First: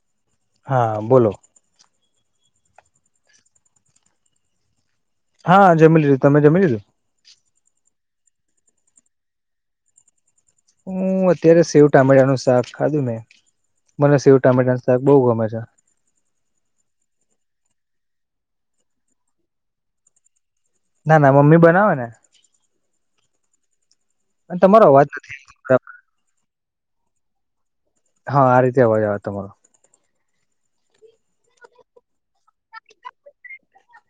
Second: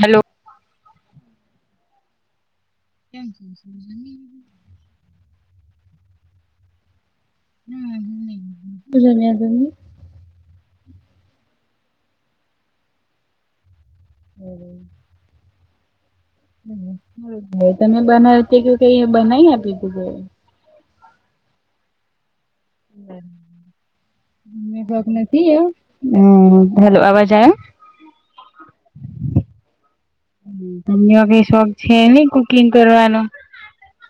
Hello. હા, બોલો. કેમ છો, જમી લીધું? હા, જમી લીધું, તમે જમી લીધું? હમ્મ, જમી લીધું. શું જમ્યા તમે? હું અત્યારે સેવ ટામેટા નું શાક ખાધું મને શેવ ટામેટાનું શાક બહુ ગમે છે. તમે બનાવા કહી ગીયું કે એ બનાવી આપી કે. ના, ના મમ્મી બનાવે ને. અને મમ્મી તમારો અવાજ ઘરે નથી એમ હમ્મ હલો અવાજ આવે? હા, આ રીતે અવાજ આવે તમારો. તમને એવા કઈ શોખ છે નઈ કુકિંગ કરવાનો?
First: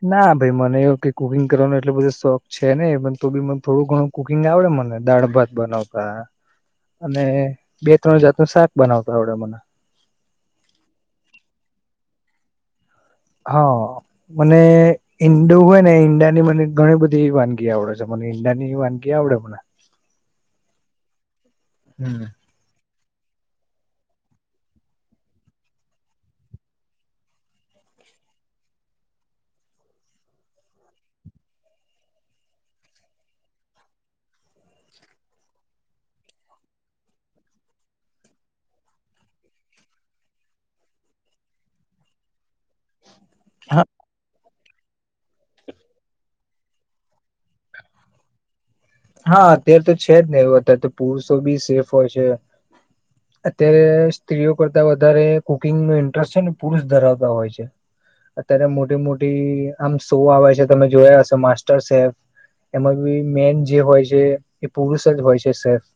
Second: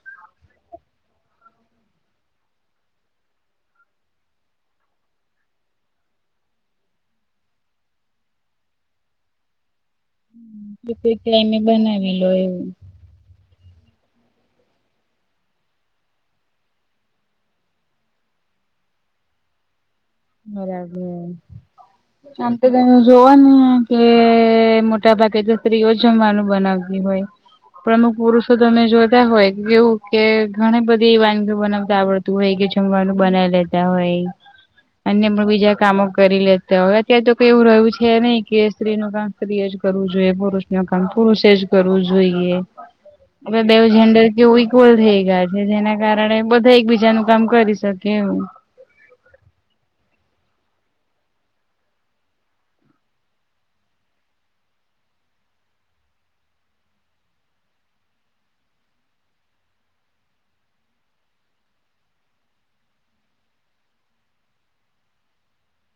ના, ભાઈ મને એ કે કુકિંગ કરવાનો એટલો બધો શોખ છે ને પણ તો બી મને થોડું ઘણું કુકિંગ આવડે મને દાળ-ભાત બનાવતા. અને બે-ત્રણ જાતનું શાક બનાવતા આવડે મને. કોઈ-કોઈ ટાઈમે બનાવી લો એવું. હા, મને ઈંડુ હોય ને ઈંડાની મને ઘણી બધી વાનગી આવડે છે, મને ઈંડાની વાનગી આવડે મને. બરાબર આમ. તમે જોવાનુ કે મોટા ભાગે તો સ્ત્રીઓ જમવાનું બનાવતી હોય. પણ અમુક પુરુષો તમે જોતા હોય કે કેવું કે ઘણી બધી એ વાનગીઓ બનાવતા આવડતું તું હોય કે જમવાનું બનાવી લેતા હોય. અન્ય પણ બીજા કામો કરી લેતા હોય અત્યારે તો કઈ એવું રહ્યું છે નહી કે સ્ત્રીનું કામ સ્ત્રીએ જ કરવું જોઈએ પુરુષનું કામ પુરુષે જ કરવું જોઈએ. હવે હ બેવ જેન્ડર કેવું ફૂલ થઈ ગયા છે જેના કારણે બધા એક બીજાનું કામ કરી શકે એવું. હા, અત્યારે તો છે જ ને એવું અત્યારે તો પુરુષો બી સેફ હોય છે. [inaudible] અત્યારે સ્ત્રીઓ કરતા વધારે કુકિંગનો ઇન્ટરેસ્ટ છે ને પુરુષ ધરાવતા હોય છે. અત્યારે મોટી-મોટી આમ શો આવે છે તમે જોયા હશે શૉ માસ્ટર શૉ. એમાં બી મેન જે હોય છે એ પુરુષ જ હોય છે સેફ.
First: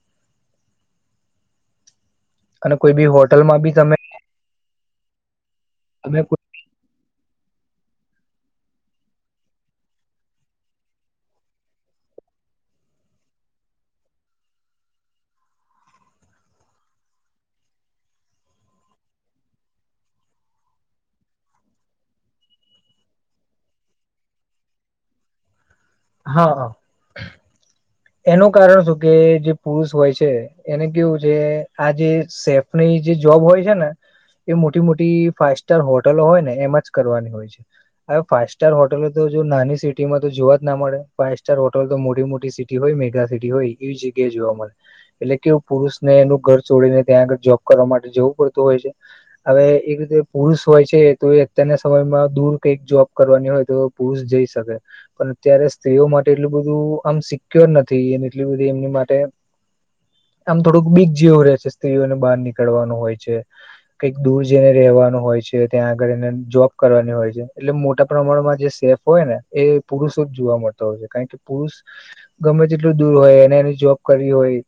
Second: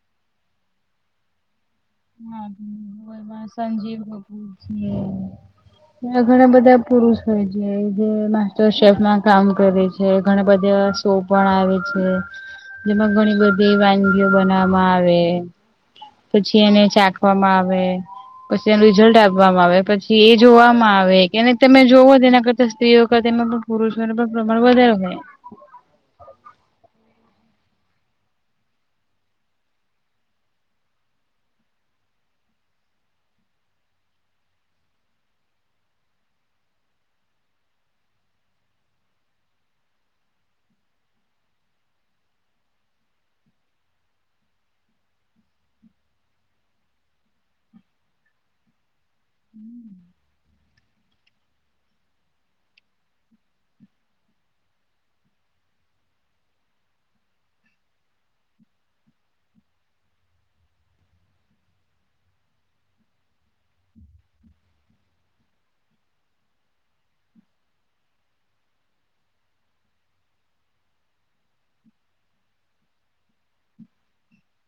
અને કોઈ બી હા હોટલમાં બી તમે સંજીવ કપૂર છે તમે બીજા કોઈ ઘણા બધા પુરુષ માસ્ટર શેફમાં કામ કરે છે ઘણા બધા શો પણ આવે છે. જેમાં ઘણી બધી વાનગીઓ બનાવવામાં આવે. પછી એને ચાખવામાં આવે. પછી એનું રિઝલ્ટ આપવામાં આવે. પછી એ જોવામાં આવે કે તમે જોવો તેના કરતા સ્ત્રીઓ કરતા પુરષોનો પણ પ્રમાણ વધારે હોય. હા, હા. [inaudible] એનું કારણ શું કે જે પુરુષ હોય છે એને કેવું છે આ જે સેફની જે જોબ હોય છે ને? એ મોટી-મોટી ફાઈવ સ્ટાર હોટલો હોય ને એમાં જ કરવાની હોય છે. હવે ફાઇવ સ્ટાર હોટલો તો જો નાની સિટીમાં તો જો ના મળે ફાઈવ સ્ટાર હોટલ તો મોટી-મોટી સિટી હોય મેગા સિટી હોય એવી જગ્યાએ જોવા મળે. એટલે કે પુરુષને એનું ઘર છોડીને ત્યાં આગળ જોબ કરવા માટે જવું પડતું હોય છે. હવે એક રીતે પુરુષ હોય છે તો એ અત્યારના સમયમાં દૂર કઈક જોબ કરવાની હોય તો દૂર જઈ શકે. ત્યારે સ્ત્રીઓ માટે એટલું બધું આમ સિક્યોર નથી એ એટલી બધી એમની માટે. આમ થોડુંક બીગ જેવું રહે છે સ્ત્રીઓને બહાર નીકળવાનું હોય છે. કઈક દૂર જઈને રહેવાનું હોય છે ત્યાં આગળ એને જોબ કરવાની હોય છે એટલે મોટા પ્રમાણમાં જે સેફ. હોય ને એ પુરુષો જ જોવા મળતા હોય છે કારણ કે પુરુષ. ગમે તેટલું દૂર હોય એને એની જોબ કરવી હોય.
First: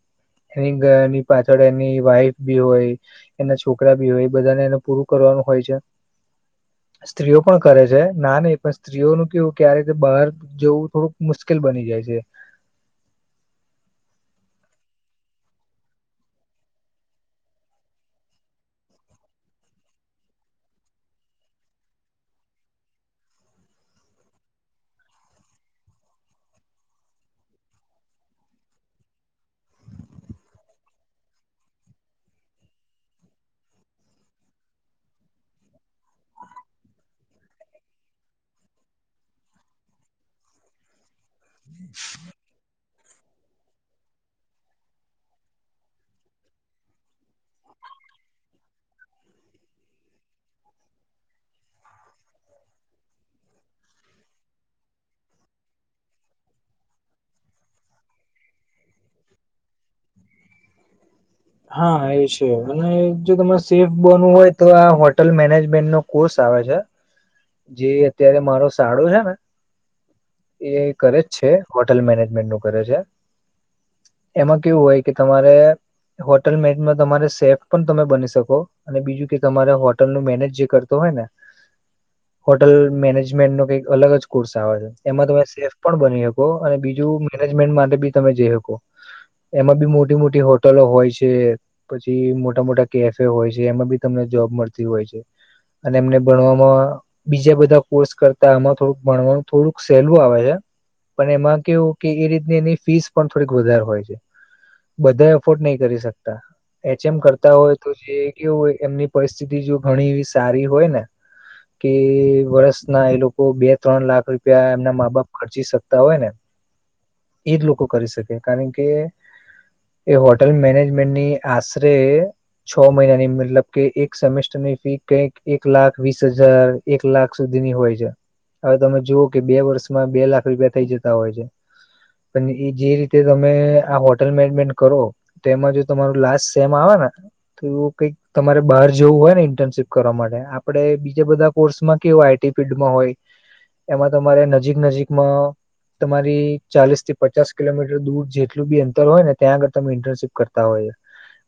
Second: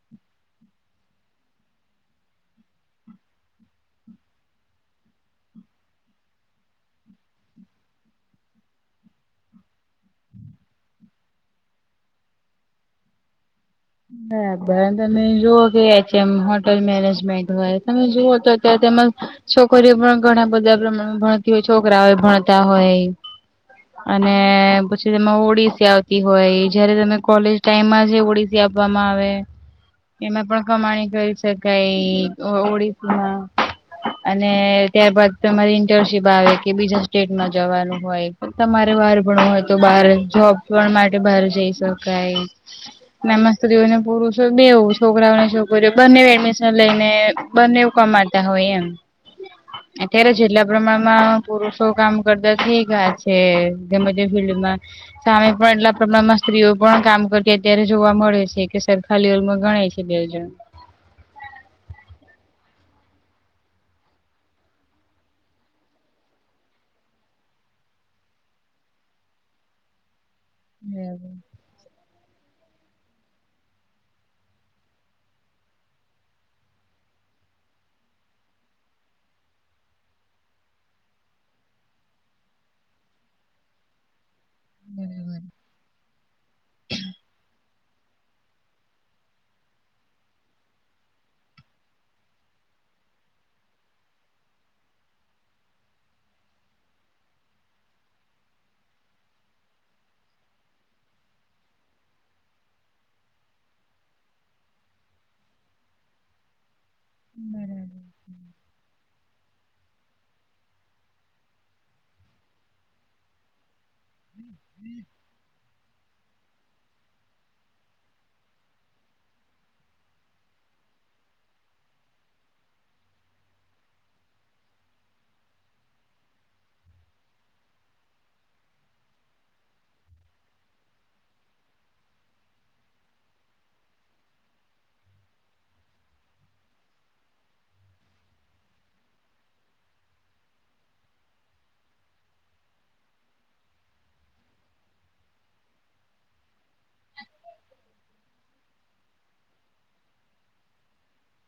એની ગની પાછળ એની વાઈફ બી હોય. એના છોકરા બી હોય એ બધાને એને પૂરું કરવાનું હોય છે. સ્ત્રીઓ પણ કરે છે ના નહી પણ સ્ત્રીઓનું કેવું ક્યારે રીતે બહાર. જેવું થોડુંક મુશ્કેલ બની જાય છે. બરાબર તમે જુઓ કે છે એમ હોટેલ મેનેજમેન્ટ હોય તમે જુઓ તો અત્યારે તેમજ. છોકરીઓ પણ ઘણા બધા પ્રમાણમાં ભણતી હોય છોકરાઓ ભણતા હોય. અને પછી તેમાં ઓડિશી આવતી હોય જયારે તમે કોલેજ ટાઈમમાં જે ઓડશ. આપવામાં આવે. એમાં પણ કમાણી કરી શકાય ઓડિશીમાં. અને ત્યારબાદ તમારી ઇન્ટર્નશીપ આવે કે બીજા સ્ટેટમાં જવાનું હોય. તમારે બાર ભણું હોય તો બહાર જોબ પણ માટે બહાર જઈ શકાય. નામાં સ્ત્રીઓને પુરુષો બેવ છોકરાઓને છોકરીઓ બંને એડમિશન લઈને. બને એવું કમાતા હોય એમ. અત્યારે જેટલા પ્રમાણમાં પુરુષો કામ કરતા થઈ ગયા છે ગમે તે ફિલ્ડમાં. સામે પણ એટલા પ્રબ્મમાં સ્ત્રીઓ પણ કામ કરતી અત્યારે. જોવા મળે છે કે સર ખાલી ઓલમાં ગણાય છે બેઉ જન. હા એ છે અને જો તમારે સેફ બોનવું હોય તો આ હોટલ મેનેજમેન્ટ નો કોર્સ આવે છે. જે અત્યારે મારો સાડો છે ને એ કરે જ છે. હોટેલ મેનેજમેન્ટ નું કરે છે એમાં કેવું હોય કે તમારે. હોટેલ મેન્ટમાં તમારે સેફ પણ તમે બની શકો. અને બીજું કે તમારે હોટલ નું મેનેજ જે કરતો હોય ને. હોટલ મેનેજમેન્ટ ન કઈક અલગ જ. કોર્સ આવે છે એમાં તમે સેફ પણ બની શકો અને બીજું મેનેજમેન્ટ માટે બી તમે જઈ શકો. એમાં બી મોટી મોટી હોટલો હોય છે. પછી મોટા મોટા કેફે હોય છે એમાં બી તમને જોબ મળતી હોય છે. અને એમને ભણવામાં. બીજા બધા કોર્સ કરતા આમાં થોડુંક ભણવાનું થોડુંક સહેલું આવે છે. પણ એમાં કેવું કે એ રીતની એની ફીસ પણ થોડીક વધારે હોય છે. બધા એ ફોર્ડ નહી કરી શકતા. એચ એમ કરતા હોય તો જે કેવું હોય એમની પરિસ્થિતિ જો ઘણી એવી સારી હોય ને. કે વર્ષ ના એ લોકો બે ત્રણ લાખ રૂપિયા એમના મા બાપ. ખર્ચી શકતા હોય ને એજ લોકો કરી શકે કારણ કે. એ હોટેલ મેનેજમેન્ટની આશરે. છ મહિનાની મતલબ કે એક સેમેસ્ટરની ફી કઈક એક લાખ વીસ હજાર. એક લાખ સુધીની હોય છે. અવે તમે જુઓ કે, બે વર્ષમાં બે લાખ રૂપિયા થઇ જતા હોય છે. પણ એ જે રીતે તમે આ હોટેલ મેડમેન્ટ કરો. તેમાં જો તમારુ લાસ્ટ સેમ આવે ને. તો કઈક તમારે બાર જવું હોય ને ઇન્ટર્નશીપ કરવા માટે આપડણે બી જે બધા કોસમાં કેવય આઈટી ફીડમાં હોય, એમાં તમારે નજીક નજીકમાં. તમારી ચાલીસ થી પચાસ કિલોમીટર દૂર જેટલું બી અંતર હોય, ત્યાં આગળ તમે ઇન્ટર્નશીપ કરતા હોયે.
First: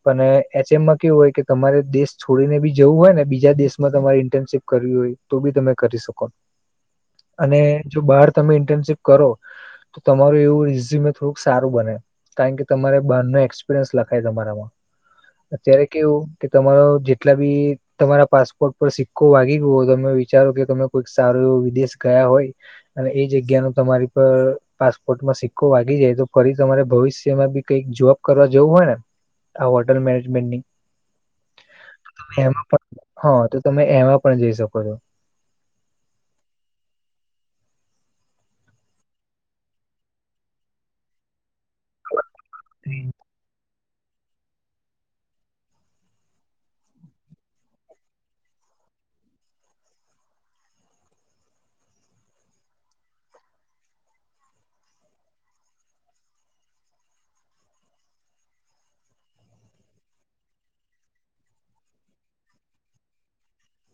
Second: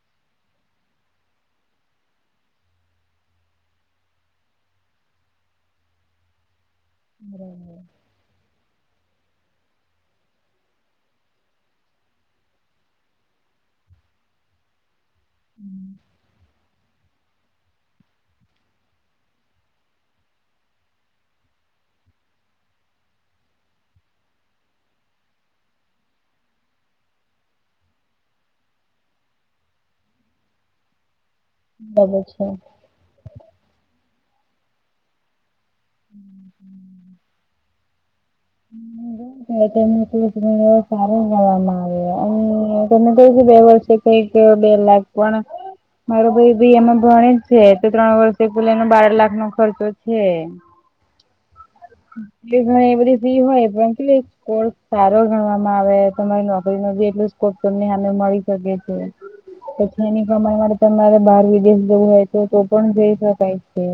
પણ એચ એમમાં કેવું હોય કે, તમારે દેશ છોડીને બી જવું હોય ને બીજા દેશમાં તમારી ઇન્ટર્નશીપ. કરવી ઓય તો બી તમે કરી સકો અને જો બાર. તમે ઇન્ટર્નશીપ કરો તો તમારું એવું ઇઝી મે થોડુંક સારુ બને. કાયન કે તમારે બારનો એક્સપિરિયન્સ લખાય તમારામાં. અત્યારે કેવું કે તમારો જેટલા બી તમારા પાસપોર્ટ પર સિક્કો વાગે. તુઓ તમે વિચારો કે, તમે કોઈક સારો એવ વિદેશ ગયા હોય. અને એ જગ્યા ન તમારી પર પાસપોર્ટમાં સિક્કો વાગી જાય, તો ફરી તમારે ભવિષ્યમાં બી કઈક જોબ કરવા જેવું હોય ને, આ હોટેલ મેનેજમેન્ટની. અ તો બરાબર તમે હ તો તમે એમાં પણ લઈ શકો. [inaudible] હમ્મ. [unintelligible] થઈ ગીયો બે લાખ પણ. મારો ભાઈ ભાઈ એમાં ભણે છે, તો ત્રણ વર્ષ પલા એનો બાર લાખ નો ખર્ચો છે. એ ભઈ એ બધી ફી હોય પણ કે કોર્સ સારો ગણવામાં આવે. તમારી નોકરી નો જેટલો સ્કોપ તમને હામે મળી શકે છે. તો છ ની કમાઈ માટે ત મારે બાર વિદેશ જવું હોય, તો તો પણ જઈ શકાય છે.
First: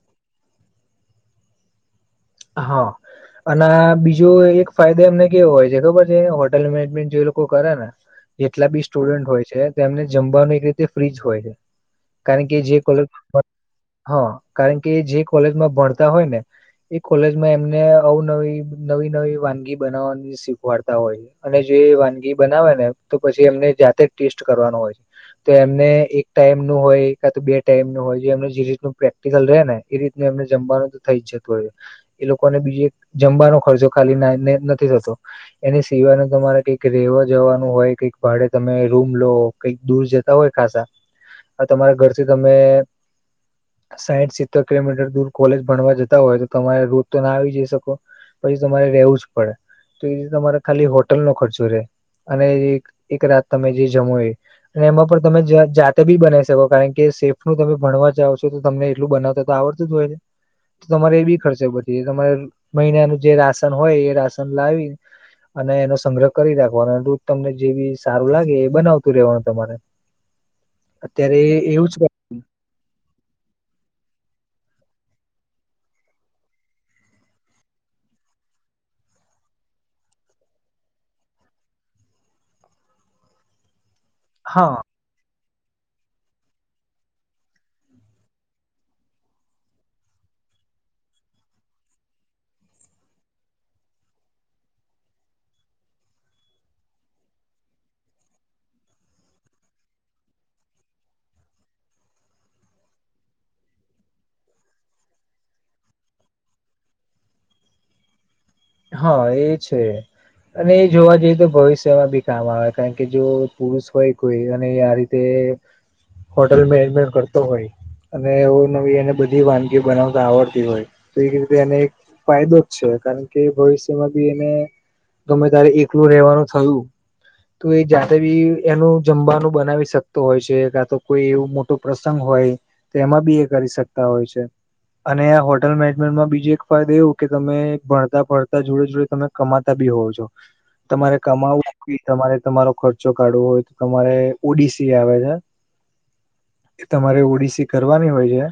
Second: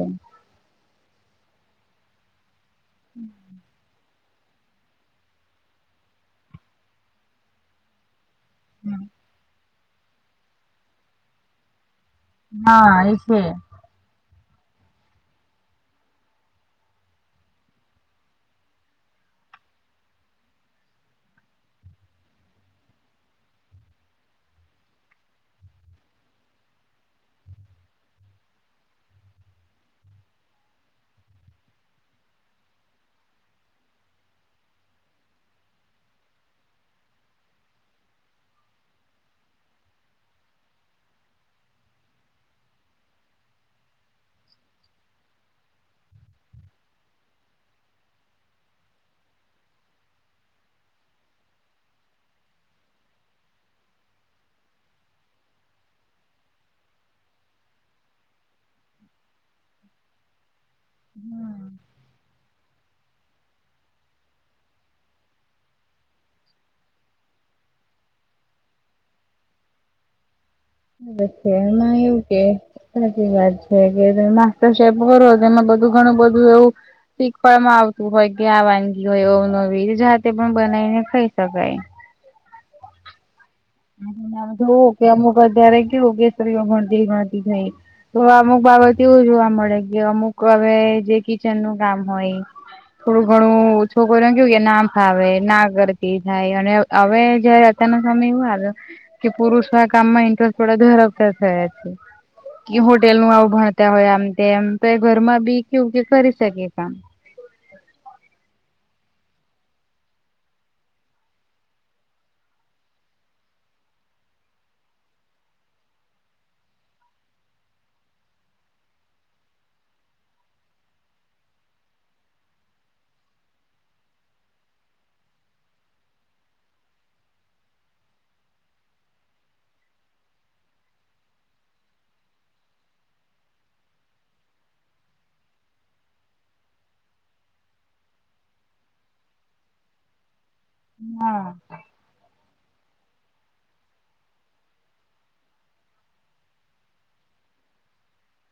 હ અને બીજ જો એક ફાયદા એમને કેવો હોય છે ખબર છે, હોટેલ મેનેજમેન્ટ જો એ લોકો કરે ને જેટલા બી સ્ટુડન્ટ હોય છે, તેમને જમવાનું એક રીતે ફ્રીજ હોય. કારણ કે જે હા કોલેજ એ છે. ભ હ કારણ કે જે કોલેજમાં ભણતા હોય ને એ કોલેજમાં એમને અવનવી નવી નવી વાનગી બનાવવાની. શીખવાડતા હોય અને જે વાનગી બનાવે ને તો પછી એમને જાતે જ ટેસ્ટ કરવાનો હોય. તો એમને એક ટાઈમ નું હોય કા તો બે ટાઈમ નુ હોય જે એમનું જીજીટ નુ પ્રેક ટિકલ રે ને એ રીતનું એમને જમવાનું તો થઈ જતું ઓય. એ લોકોને બીજે એક જમવાનો ખર્ચો ખાલી નાઈ ના નથી થતો. એની સિવાયને તમારે કઈક રેવા જવાનું હોય કઈક ભાડે તમે રૂમ લો. કઈક દૂર જતા હોય ખાસા. હ તમાયા ઘરથી તમે. સાઈઠ સિત્તેર કિલોમીટર દૂર કોલેજ ભણવા જતા હોય. તમાયે રોજ તો ના આવી જઈ શકો, પછી તમાયે રેવું જ પડે. તો ઈ રે તમારે ખાલી હોટલ નો ખર્ચો રે અને એક રાત તમે જી જમો એ. અને એમાં પણ તમે જા જાતે બી બનાવી શકો, કારણ કે સેફ નું તમે ભણવા જાાવ છો તો તમને એટલું બનાવતા તો. આવડતું જ હોય ને, તો તમારે એ બી જે તમારે મહિનાનું જે રાસન હોય એ રાસન લાવી. અને એનો સંગ્રહ કરી રાખવાનો રુજ તમને જે બી સારુ લાગે એ બનાવતું રેવાનું તમારે. કે અત્યારે કેમ એવું જ આયું? કે સાચી વાત છે, કે તમે માસ્ટર શેફ કરો એમાં બધું ઘણું બધું એવું. શીખપણમાં આવતું હોય, કે આ વાનગી ઓય અવનવી જાતે પણ બનાવીને ખાઈ શકાય. જો હા કે અમુક અત્યારે કેવુ કે સ્ત્રીઓ ભણતી ગણતી થયી. તો અમુક બાબત એવું જોવા મળે, કે અમુક અવે જે કિચન નું કામ ઓય. થોડુ ઘણું છોકરીઓ ન કેવું કે ના ફાવે, ના કરતી થાય અને અવે જય હતા નો સમય વાર કે પુરુષ ના કામમાં ઇન્ટરેસ્ટ થોડો ધરાવતા થયા છે. કી હોટેલ નું આવું ભણતા હોય આમ તેમ, તો ઘરમાં બી કેવું કે કરી શકે કામ. હા એ છે. અને એ જોવા જઈએ તો ભવિષ્યમાં ભી કામ આવે કારણ કે જો પુરુષ હોય કોઈ અને આ રી તે હોટેલ મેનેજમેન્ટ કરતો હોઈ અને એવ નવી એને બધી વાનગી બનાવતા આવડતી હોય તો એ રીતે એને એક ફાયદો જ છે કારણ કે ભવિષ્યમાં બી એને ગમે તારે એકલું રેવાનું થયું. તો એ જાતે બી એનું જમવાનું બનાવી શકતો હોય છે કા તો કોઈ એવું મો ટો પ્રસંગ હોય તો એમાં બી એ કરી શકતા હોય છે. અને આ હોટેલ મેનેજમેન્ટમાં બીજો એક ફાયદો એવું કે તમે ભણ તા ભણતા જોડે જોડે તમે કમાતા બી હોવ છો તમારે હા કમાવું તમારે તમારો ખર્ચો કાઢવો હોય તો તમારે ઓડિસી આવે સે એ તમારે ઓડિસી કરવાની હોય જે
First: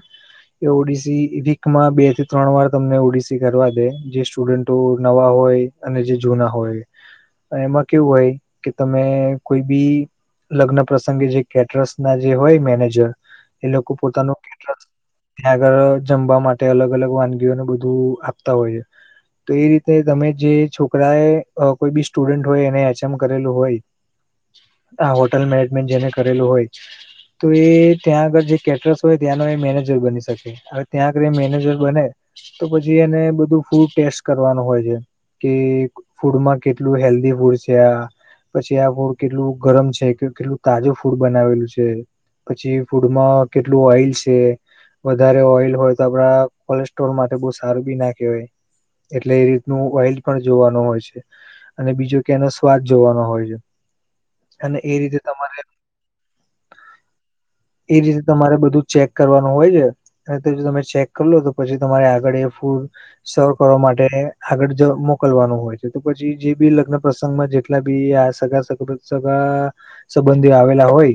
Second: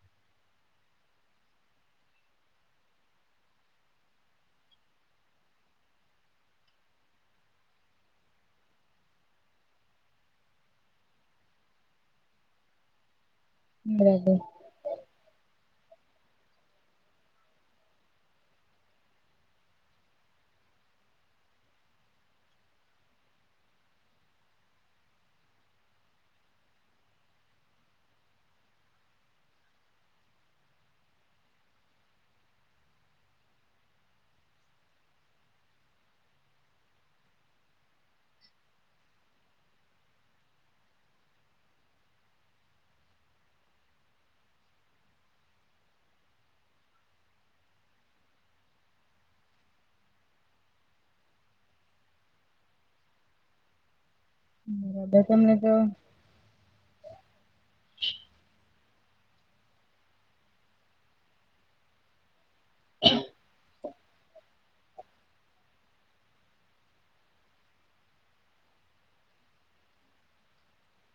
એ ઓડીસી વીકમાં બે થી ત્રણ વાર તમને ઓડિસી કરવા દે જે સ્ટુડન્ટો નવા હોય અને જે જૂના હોય એમાં કેવું હોય કે તમે કોઈ બી લગ્ન પ્રસંગે જે કેટરસ ના જે હોય મેનેજર એ લોકો બરાબર. પોતાનું કેટરસ ત્યાં આગળ જમવા માટે અલગ અલગ વાનગીઓને બધું આપતા હોઈએ તો એ રીતે તમે જે છોકરા એ કોઈ બી સ્ટુડન્ટ હોય એને એચ એમ કરેલું હોય [inaudible] આ હોટલ મેનેજમેન્ટ જેને કરેલું હોય તો એ ત્યાં આગળ જે કેટરસ હોય ત્યાંનો એ મેનેજર બની શકે. હવે ત્યાં આગળ એ મેનેજર બને તો પછી એને બધું ફૂડ ટેસ કરવાનું હોય છે કે ફૂડમાં કેટલું હેલ્ધી ફૂડ છે આ પછી આ ફૂડ કેટલું ગરમ છે કે કેટલું તાજું ફૂડ બનાવેલું છે. પછી ફૂડમાં કેટલું ઓઈલ છે. વધારે ઓઇલ હોય તો આપડા કોલેસ્ટ્રોલ માટે બઉ સારું બી ના કેવાય. એટલે એ રીતનું ઓઇલ પણ જોવાનું હોય છે. અને બીજો કે એનો સ્વાદ જોવાનો હોય છે. અને એ રીતે બરાબર તમને તમારે [inaudible] એ રીતે તમારે બધું ચેક કરવાનું હોય સે અને તે જો તમે ચેક કરી લો તો પછી તમારે આગળ એ ફૂડ સ વ કરવા માટે આગળ જ મોકલવાનું હોય છે તો પછી જે બી લગ્ન પ્રસંગમાં જેટલા બી આ સગા સબ સગા સંબંધીઓ આવેલા હોય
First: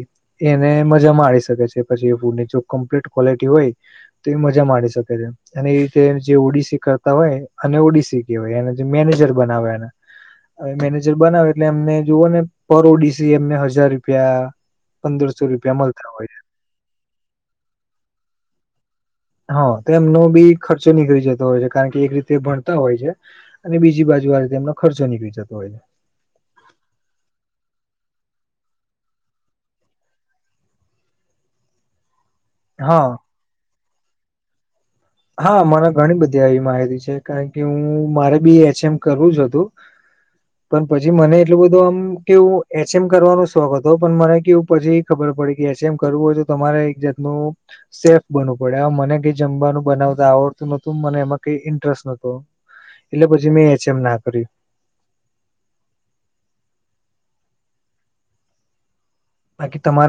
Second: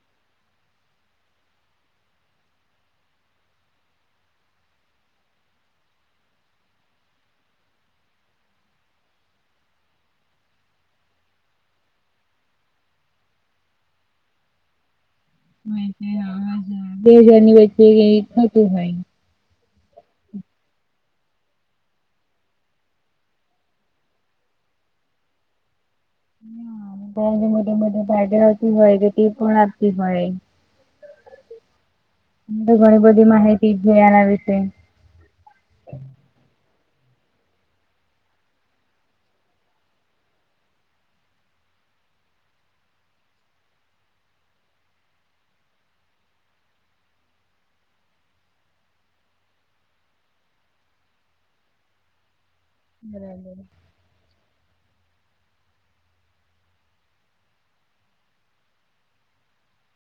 એને મજામાંણી શકે છે પછી એ ફૂડની જો કમ્પ્લીટ ક્વોલિટી હોય તો એ મજા માંડી શકે છે અને એ રીતે જે ઓડી શી ક રતા હોય અને ઓડીસી કેવાય એને જે મેનેજર બનાવે એને હવે મેનેજર બનાવે એટલે એમને જુઓ ને પર ઓડીસી એમને હજાર રૂપિયા પંદરસો રૂપિયા મલતા હોય બે હજારની વચ્ચે થતું હોય. હા તો એમનો બી ખર્ચો નીકળી જતો હોય છે કારણ કે એક રીતે ભણતા હોય છે. અને બીજી બાજુ આરીતે એમનો ખર્ચો નીકળી જતો હોય [unintelligible] હોય તો તે પણ આપતી હોય. તો ઘણી હા બધી માહિતી છે આના વિશે હા મને ઘણી બધી આવી માહિતી છે કારણ કે હું મારે બી એચ એમ કરવું જ હતું [inaudible] પન પછી મને એટલું બધું આમ કેવું એચ એમ કરવાનો શોખ હતો પન મને કેવું પછી ખબર પડી કે એચ એમ કરવું હોય તો તમારે એક જાતનું સેફ બનવું પડે મને કઈ જમવાનું બનાવતા આવડતું નતું મને એમાં કઈ ઇન્ટરેસ નતો એટલે બરાબર. પછી મેં એચ એમ ના કર્યું બાકી તમાર